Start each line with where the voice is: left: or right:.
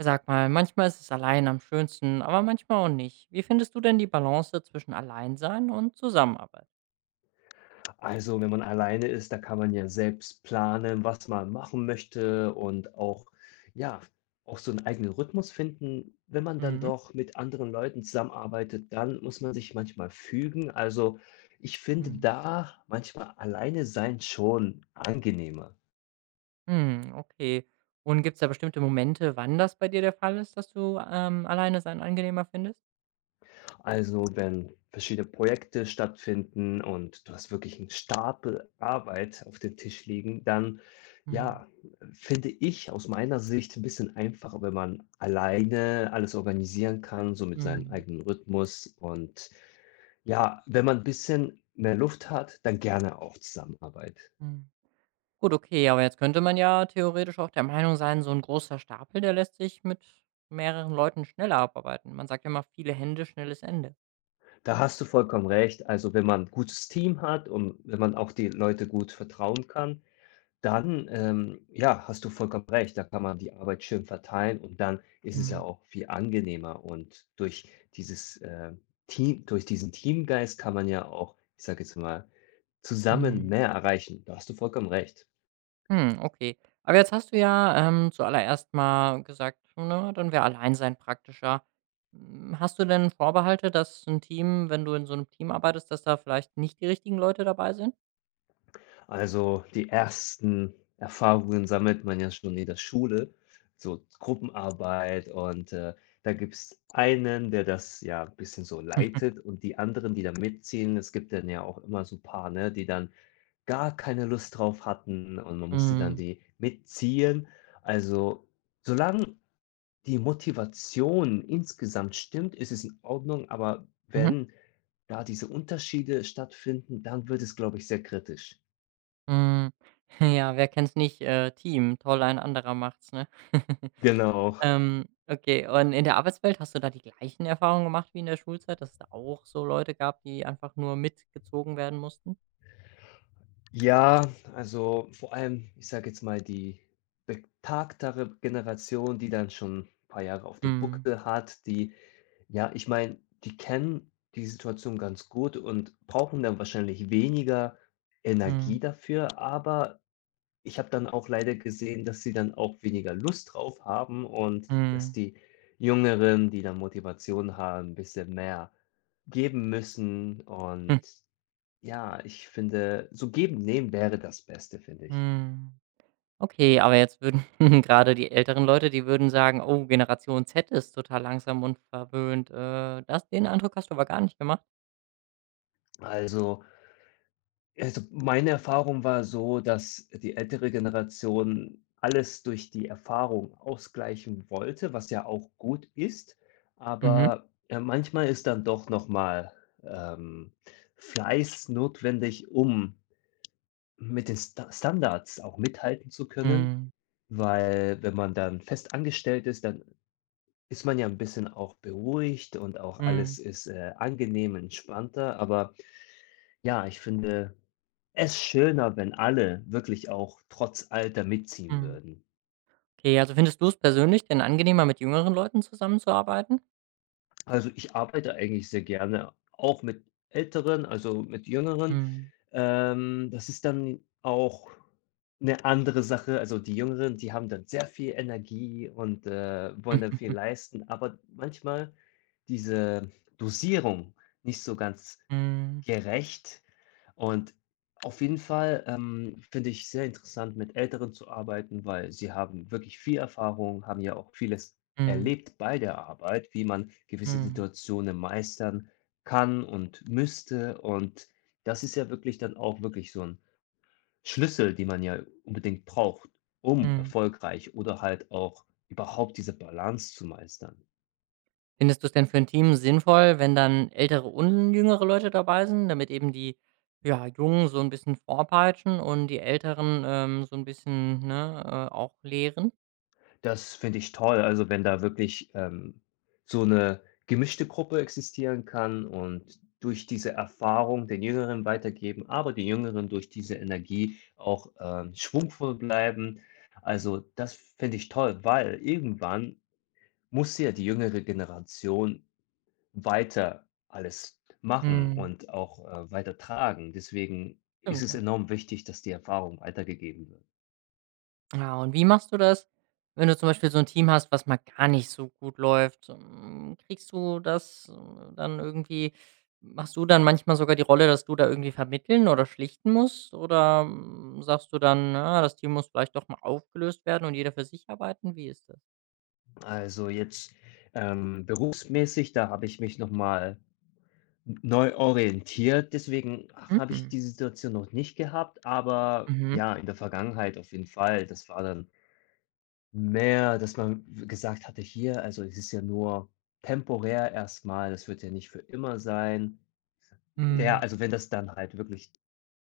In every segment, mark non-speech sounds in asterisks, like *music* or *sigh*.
right: Sag mal, manchmal ist es allein am schönsten, aber manchmal auch nicht. Wie findest du denn die Balance zwischen Alleinsein und Zusammenarbeit?
left: Also, wenn man alleine ist, da kann man ja selbst planen, was man machen möchte und auch, ja, auch so einen eigenen Rhythmus finden. Wenn man dann
right: Mhm.
left: doch mit anderen Leuten zusammenarbeitet, dann muss man sich manchmal fügen. Also, ich finde
right: Hm,
left: da manchmal alleine sein schon angenehmer.
right: hm, okay. Und gibt es da bestimmte Momente, wann das bei dir der Fall ist, dass du alleine sein angenehmer findest?
left: Also, wenn verschiedene Projekte stattfinden und du hast wirklich einen Stapel Arbeit auf dem Tisch liegen, dann,
right: Mhm.
left: ja, finde ich aus meiner Sicht ein bisschen einfacher, wenn man alleine alles organisieren kann, so mit seinem
right: Mhm.
left: eigenen Rhythmus. Und ja, wenn man ein bisschen mehr Luft hat, dann gerne auch Zusammenarbeit.
right: Mhm. Gut, okay, aber jetzt könnte man ja theoretisch auch der Meinung sein, so ein großer Stapel, der lässt sich mit mehreren Leuten schneller abarbeiten. Man sagt ja immer, viele Hände, schnelles Ende.
left: Da hast du vollkommen recht. Also, wenn man 'n gutes Team hat und wenn man auch die Leute gut vertrauen kann, dann, ja, hast du vollkommen recht, da kann man die Arbeit schön verteilen und dann ist es ja
right: Mhm.
left: auch viel angenehmer, und durch dieses, Team, durch diesen Teamgeist kann man ja auch, ich sage jetzt mal, zusammen
right: Mhm.
left: mehr erreichen. Da hast du vollkommen recht.
right: Hm, okay. Aber jetzt hast du ja, zuallererst mal gesagt, ne, dann wäre Alleinsein praktischer. Hast du denn Vorbehalte, dass ein Team, wenn du in so einem Team arbeitest, dass da vielleicht nicht die richtigen Leute dabei sind?
left: Also, die ersten Erfahrungen sammelt man ja schon in der Schule, so Gruppenarbeit, und, da gibt es einen, der das ja ein bisschen so
right: *laughs*
left: leitet, und die anderen, die da mitziehen. Es gibt dann ja auch immer so ein paar, ne, die dann gar keine Lust drauf hatten und man musste dann
right: Mhm.
left: die mitziehen. Also, solange die Motivation insgesamt stimmt, ist es in Ordnung, aber
right: Mhm.
left: wenn da diese Unterschiede stattfinden, dann wird es, glaube ich, sehr kritisch.
right: Hm. *laughs* Ja, wer kennt's nicht, Team, toll, ein anderer macht's, ne? *laughs*
left: Genau.
right: Okay, und in der Arbeitswelt, hast du da die gleichen Erfahrungen gemacht wie in der Schulzeit, dass es da auch so Leute gab, die einfach nur mitgezogen werden mussten?
left: Ja, also vor allem, ich sage jetzt mal, die betagtere Generation, die dann schon 'n paar Jahre auf dem
right: Mhm.
left: Buckel hat, die, ja, ich meine, die kennen die Situation ganz gut und brauchen dann wahrscheinlich weniger
right: Mhm.
left: Energie dafür, aber ich habe dann auch leider gesehen, dass sie dann auch weniger Lust drauf haben und dass
right: Mhm.
left: die Jüngeren, die dann Motivation haben, 'n bisschen mehr geben müssen. Und
right: *laughs*
left: ja, ich finde, so geben, nehmen wäre das Beste, finde ich.
right: Mhm. Okay, aber jetzt würden *laughs* gerade die älteren Leute, die würden sagen: „Oh, Generation Z ist total langsam und verwöhnt." Das den Eindruck hast du aber gar nicht gemacht?
left: Also also, meine Erfahrung war so, dass die ältere Generation alles durch die Erfahrung ausgleichen wollte, was ja auch gut ist,
right: Mhm.
left: aber, manchmal ist dann doch noch mal, ähm, Fleiß notwendig, um mit den Standards auch mithalten zu können,
right: Mhm.
left: weil wenn man dann fest angestellt ist, dann ist man ja ein bisschen auch beruhigt und auch alles
right: Mhm.
left: ist, angenehm entspannter. Aber ja, ich finde es schöner, wenn alle wirklich auch trotz Alter mitziehen
right: Mhm.
left: würden.
right: Okay, also findest du es persönlich denn angenehmer, mit jüngeren Leuten zusammenzuarbeiten?
left: Also, ich arbeite eigentlich sehr gerne auch mit Älteren, also mit Jüngeren.
right: Mhm.
left: Das ist dann auch eine andere Sache. Also, die Jüngeren, die haben dann sehr viel Energie und, wollen dann viel
right: Mhm.
left: leisten, aber manchmal diese Dosierung nicht so ganz
right: Mhm.
left: gerecht, und auf jeden Fall, finde ich sehr interessant, mit Älteren zu arbeiten, weil sie haben wirklich viel Erfahrung, haben ja auch vieles
right: Mhm.
left: erlebt bei der Arbeit, wie man gewisse
right: Mhm.
left: Situationen meistern kann und müsste. Und das ist ja wirklich dann auch wirklich so ein Schlüssel, den man ja unbedingt braucht, um
right: *laughs*
left: erfolgreich oder halt auch überhaupt diese Balance zu meistern.
right: Findest du es denn für ein Team sinnvoll, wenn dann ältere und jüngere Leute dabei sind, damit eben die, ja, Jungen so ein bisschen vorpeitschen und die Älteren, so ein bisschen, ne, auch lehren?
left: Das finde ich toll, also wenn da wirklich, so eine gemischte Gruppe existieren kann und durch diese Erfahrung den Jüngeren weitergeben, aber die Jüngeren durch diese Energie auch, schwungvoll bleiben. Also, das finde ich toll, weil irgendwann muss ja die jüngere Generation weiter alles machen
right: Mhm.
left: und auch, weitertragen. Deswegen ist
right: Stimmt,
left: es
right: ja.
left: enorm wichtig, dass die Erfahrung weitergegeben wird.
right: Ja, und wie machst du das, wenn du zum Beispiel so ein Team hast, was mal gar nicht so gut läuft? Kriegst du das, dann irgendwie, machst du dann manchmal sogar die Rolle, dass du da irgendwie vermitteln oder schlichten musst? Oder, sagst du dann: „Na, das Team muss vielleicht doch mal aufgelöst werden und jeder für sich arbeiten?" Wie ist das?
left: Also jetzt, berufsmäßig, da habe ich mich noch mal neu orientiert, deswegen habe ich
right: Mhm.
left: die Situation noch nicht gehabt, aber
right: Mhm.
left: ja, in der Vergangenheit auf jeden Fall. Das war dann mehr, dass man gesagt hatte: „Hier, also, es ist ja nur temporär erstmal. Das wird ja nicht für immer sein.“ Naja,
right: Mhm.
left: also, wenn das dann halt wirklich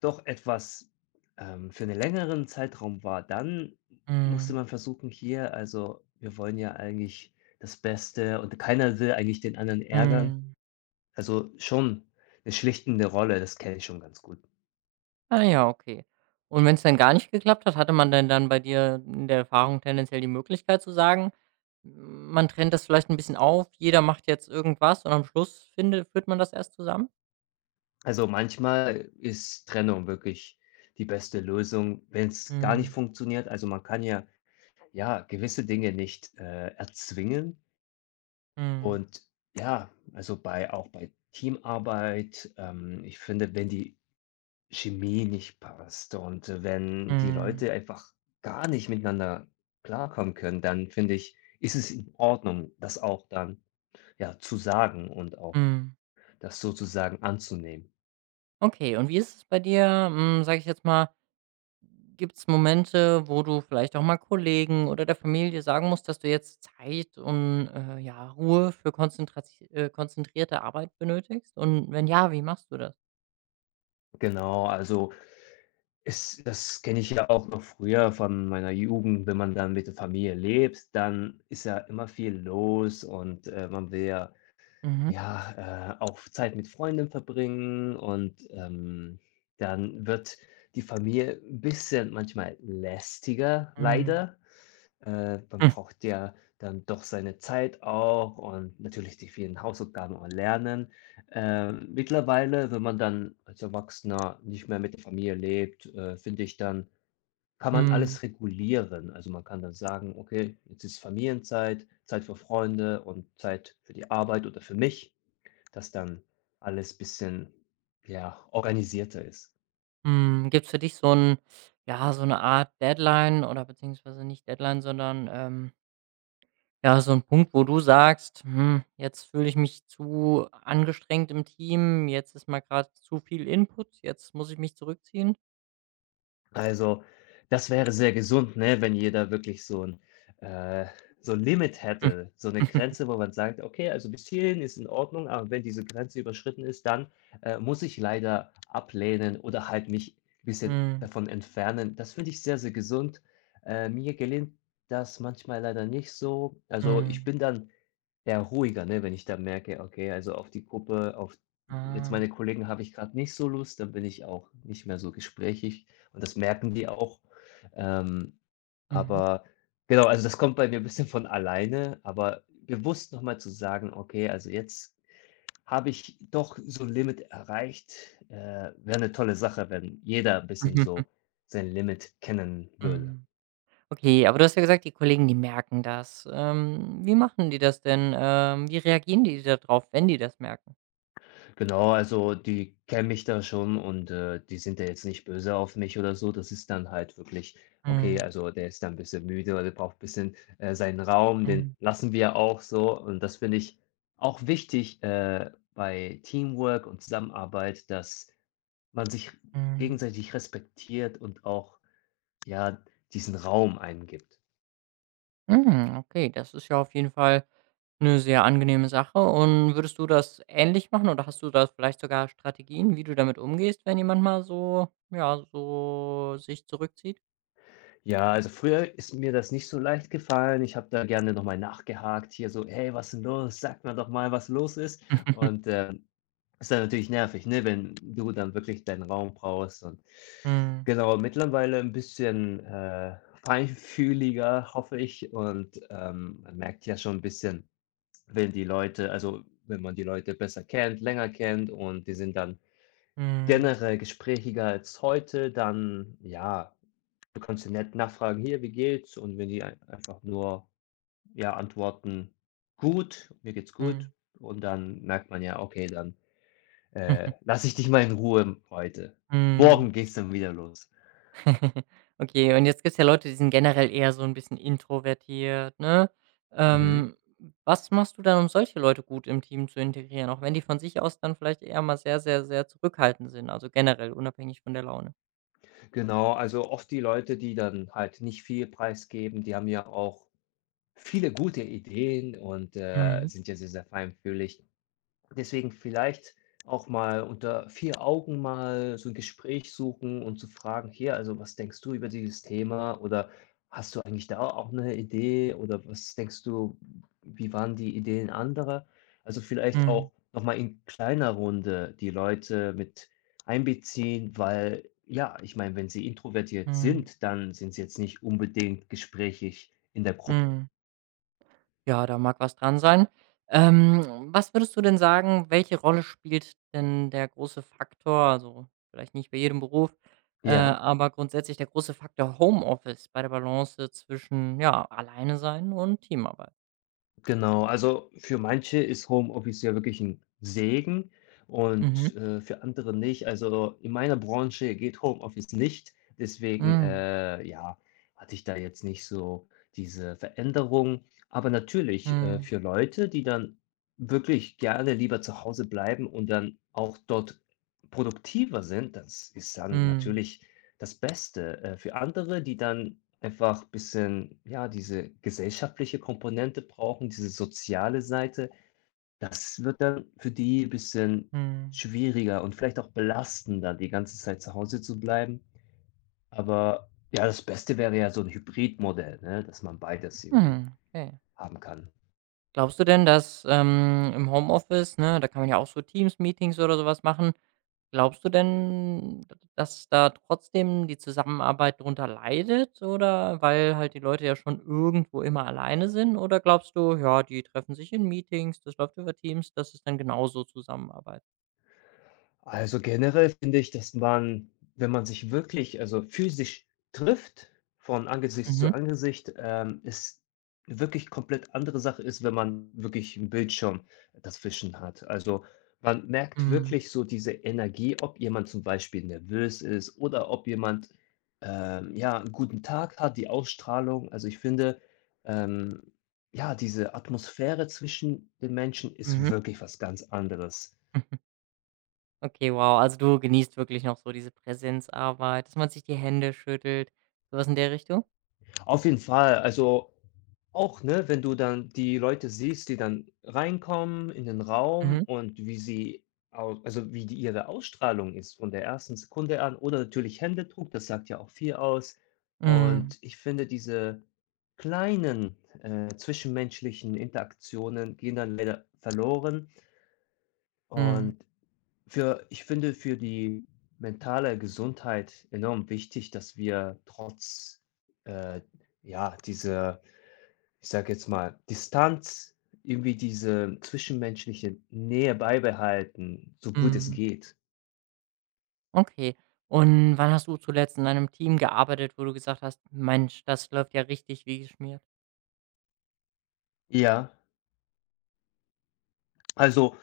left: doch etwas, für einen längeren Zeitraum war, dann musste
right: Mhm.
left: man versuchen, hier, also, wir wollen ja eigentlich das Beste, und keiner will eigentlich den anderen ärgern.
right: Mhm.
left: Also, schon eine schlichtende Rolle, das kenne ich schon ganz gut.
right: Ah ja, okay. Und wenn es dann gar nicht geklappt hat, hatte man denn dann bei dir in der Erfahrung tendenziell die Möglichkeit zu sagen, man trennt das vielleicht ein bisschen auf, jeder macht jetzt irgendwas und am Schluss findet führt man das erst zusammen?
left: Also, manchmal ist Trennung wirklich die beste Lösung, wenn es gar nicht
right: Mhm.
left: funktioniert. Also, man kann ja, ja, gewisse Dinge nicht, erzwingen
right: Mhm.
left: und ja, also, bei auch bei Teamarbeit, ich finde, wenn die Chemie nicht passt, und, wenn die
right: Mhm.
left: Leute einfach gar nicht miteinander klarkommen können, dann finde ich, ist es in Ordnung, das auch dann, ja, zu sagen und auch
right: Mhm.
left: das sozusagen anzunehmen.
right: Okay, und wie ist es bei dir, sage ich jetzt mal. Gibt es Momente, wo du vielleicht auch mal Kollegen oder der Familie sagen musst, dass du jetzt Zeit und, ja, Ruhe für konzentrati konzentrierte Arbeit benötigst? Und wenn ja, wie machst du das?
left: Genau, also es das kenne ich ja auch noch früher von meiner Jugend, wenn man dann mit der Familie lebt, dann ist ja immer viel los, und, man will ja
right: Mhm.
left: Ja, auch Zeit mit Freunden verbringen, und, dann wird die Familie 'n bisschen manchmal lästiger,
right: Mhm.
left: leider. Man
right: Hm.
left: braucht ja dann doch seine Zeit auch und natürlich die vielen Hausaufgaben und Lernen. Mittlerweile, wenn man dann als Erwachsener nicht mehr mit der Familie lebt, finde ich, dann kann man
right: Mhm.
left: alles regulieren. Also, man kann dann sagen: „Okay, jetzt ist Familienzeit, Zeit für Freunde und Zeit für die Arbeit oder für mich.“ Dass dann alles bisschen, ja, organisierter ist.
right: Mhm. Gibt's für dich so ein, ja, so eine Art Deadline oder beziehungsweise nicht Deadline, sondern, ja, so ein Punkt, wo du sagst: „Hm, jetzt fühle ich mich zu angestrengt im Team, jetzt ist mal gerade zu viel Input, jetzt muss ich mich zurückziehen?"
left: Also, das wäre sehr gesund, ne, wenn jeder wirklich äh, so 'n Limit
right: Hm.
left: hätte, so 'ne
right: *laughs*
left: Grenze, wo man sagt: „Okay, also bis hierhin ist in Ordnung, aber wenn diese Grenze überschritten ist, dann, muss ich leider ablehnen oder halt mich bisschen
right: Mhm,
left: davon entfernen.“ Das finde ich sehr, sehr gesund. Mir gelingt das manchmal leider nicht so. Also, ich
right: mhm.
left: bin dann, ja, ruhiger, ne? Wenn ich da merke, okay, also auf die Gruppe, auf jetzt
right: Ah,
left: meine Kollegen habe ich gerade nicht so Lust, dann bin ich auch nicht mehr so gesprächig und das merken die auch. Ähm,
right: mhm.
left: aber genau, also das kommt bei mir ein bisschen von alleine, aber bewusst nochmal zu sagen: „Okay, also jetzt habe ich doch so 'n Limit erreicht“, wäre eine tolle Sache, wenn jeder ein
right: *laughs*
left: bisschen
right: Mhm, hm,
left: so sein Limit kennen würde.
right: mhm. Okay, aber du hast ja gesagt, die Kollegen, die merken das. Wie machen die das denn? Wie reagieren die da drauf, wenn die das merken?
left: Genau, also die kennen mich da schon, und, die sind da jetzt nicht böse auf mich oder so. Das ist dann halt wirklich: „Okay,
right: Mhm,
left: also der ist dann 'n bisschen müde, oder der braucht ein bisschen, seinen Raum, den
right: mhm,
left: lassen wir auch so.“ Und das finde ich auch wichtig, bei Teamwork und Zusammenarbeit, dass man sich
right: mhm.
left: gegenseitig respektiert und auch, ja, diesen Raum einem gibt.
right: Mhm, okay, das ist ja auf jeden Fall eine sehr angenehme Sache. Und würdest du das ähnlich machen oder hast du da vielleicht sogar Strategien, wie du damit umgehst, wenn jemand mal so, ja, so sich zurückzieht?
left: Ja, also früher ist mir das nicht so leicht gefallen. Ich habe da gerne noch mal nachgehakt, hier so: „Hey, was ist denn los? Sag mir doch mal, was los ist.“ Und,
right: *laughs*
left: ist dann natürlich nervig, ne, wenn du dann wirklich deinen Raum brauchst, und
right: Mhm,
left: genau, mittlerweile ein bisschen, feinfühliger, hoffe ich, und, man merkt ja schon ein bisschen, wenn die Leute, also, wenn man die Leute besser kennt, länger kennt und die sind dann
right: mhm,
left: generell gesprächiger als heute, dann, ja, du kannst ja nett nachfragen: „Hier, wie geht's?“ Und wenn die ei einfach nur, ja, antworten: „Gut, mir geht's gut.“
right: mhm.
left: Und dann merkt man ja: „Okay, dann, lasse ich dich mal in Ruhe heute.
right: Mhm.
left: Morgen
right: *laughs*
left: geht's dann wieder los.“
right: *laughs* Okay, und jetzt gibt's ja Leute, die sind generell eher so ein bisschen introvertiert, ne?
left: Mhm.
right: Ähm, was machst du dann, um solche Leute gut im Team zu integrieren, auch wenn die von sich aus dann vielleicht eher mal sehr, sehr, sehr zurückhaltend sind, also generell unabhängig von der Laune?
left: Genau, also oft die Leute, die dann halt nicht viel preisgeben, die haben ja auch viele gute Ideen, und,
right: Mhm.
left: sind ja sehr, sehr feinfühlig. Deswegen vielleicht auch mal unter vier Augen mal so ein Gespräch suchen und zu fragen: „Hier, also, was denkst du über dieses Thema?“ Oder: „Hast du eigentlich da auch eine Idee?“ Oder: „Was denkst du, wie waren die Ideen anderer?“ Also, vielleicht
right: Mhm.
left: auch noch mal in kleiner Runde die Leute mit einbeziehen, weil, ja, ich meine, wenn sie introvertiert
right: Mhm.
left: sind, dann sind sie jetzt nicht unbedingt gesprächig in der Gruppe.
right: Mhm. Ja, da mag was dran sein. Was würdest du denn sagen, welche Rolle spielt denn der große Faktor, also vielleicht nicht bei jedem Beruf,
left: Ja.
right: aber grundsätzlich der große Faktor Homeoffice bei der Balance zwischen, ja, alleine sein und Teamarbeit?
left: Genau, also für manche ist Homeoffice ja wirklich ein Segen,
right: Mhm.
left: und, für andere nicht. Also, in meiner Branche geht Homeoffice nicht. Deswegen,
right: Mhm.
left: ja, hatte ich da jetzt nicht so diese Veränderung. Aber natürlich,
right: Mhm.
left: für Leute, die dann wirklich gerne lieber zu Hause bleiben und dann auch dort produktiver sind, das ist dann
right: Mhm.
left: natürlich das Beste. Für andere, die dann einfach ein bisschen, ja, diese gesellschaftliche Komponente brauchen, diese soziale Seite, das wird dann für die ein bisschen
right: Mhm.
left: schwieriger und vielleicht auch belastender, die ganze Zeit zu Hause zu bleiben. Aber ja, das Beste wäre ja so ein Hybridmodell, ne, dass man beides irgendwie
right: Mhm. Okay.
left: haben kann.
right: Glaubst du denn, dass, im Homeoffice, ne, da kann man ja auch so Teams-Meetings oder sowas machen. Glaubst du denn, dass da trotzdem die Zusammenarbeit drunter leidet, oder weil halt die Leute ja schon irgendwo immer alleine sind? Oder glaubst du, ja, die treffen sich in Meetings, das läuft über Teams, das ist dann genauso Zusammenarbeit?
left: Also, generell finde ich, dass man, wenn man sich wirklich, also, physisch trifft, von Angesicht zu
right: Mhm.
left: Angesicht, es wirklich komplett andere Sache ist, wenn man wirklich im Bildschirm dazwischen hat. Also, man merkt
right: Mhm.
left: wirklich so diese Energie, ob jemand zum Beispiel nervös ist oder ob jemand, ja, 'n guten Tag hat, die Ausstrahlung. Also, ich finde, ähm, ja, diese Atmosphäre zwischen den Menschen
right: Mhm.
left: ist wirklich was ganz anderes.
right: *laughs* Okay, wow. Also, du genießt wirklich noch so diese Präsenzarbeit, dass man sich die Hände schüttelt, sowas in der Richtung?
left: Auf jeden Fall, also auch, ne, wenn du dann die Leute siehst, die dann reinkommen in den Raum
right: Mhm.
left: und wie sie, au also, wie die ihre Ausstrahlung ist von der ersten Sekunde an oder natürlich Händedruck, das sagt ja auch viel aus.
right: Mhm.
left: Und ich finde, diese kleinen, zwischenmenschlichen Interaktionen gehen dann leider verloren,
right: Mhm.
left: und für ich finde, für die mentale Gesundheit enorm wichtig, dass wir trotz, äh, ja, diese, ich sage jetzt mal, Distanz, irgendwie diese zwischenmenschliche Nähe beibehalten, so gut es
right: Mhm.
left: geht.
right: Okay. Und wann hast du zuletzt in einem Team gearbeitet, wo du gesagt hast: „Mensch, das läuft ja richtig wie geschmiert?"
left: Ja, also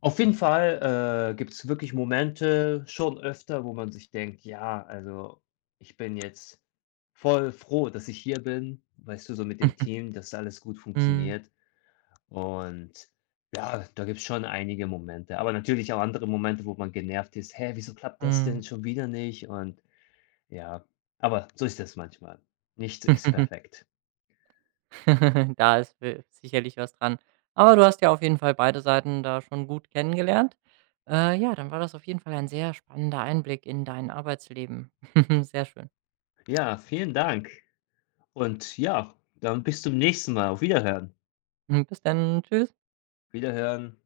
left: auf jeden Fall, gibt es wirklich Momente schon öfter, wo man sich denkt: „Ja, also ich bin jetzt voll froh, dass ich hier bin“, weißt du, so mit dem
right: *laughs*
left: Team, dass alles gut
right: Mhm.
left: funktioniert. Und ja, da gibt es schon einige Momente, aber natürlich auch andere Momente, wo man genervt ist: „Hä, wieso klappt das
right: Mhm.
left: denn schon wieder nicht?“ Und ja, aber so ist es manchmal. Nichts ist
right: *laughs*
left: perfekt.
right: Da ist wi sicherlich was dran. Aber du hast ja auf jeden Fall beide Seiten da schon gut kennengelernt. Ja, dann war das auf jeden Fall ein sehr spannender Einblick in dein Arbeitsleben. *laughs* Sehr schön.
left: Ja, vielen Dank, und ja, dann bis zum nächsten Mal. Auf Wiederhören.
right: Bis dann. Tschüss.
left: Wiederhören.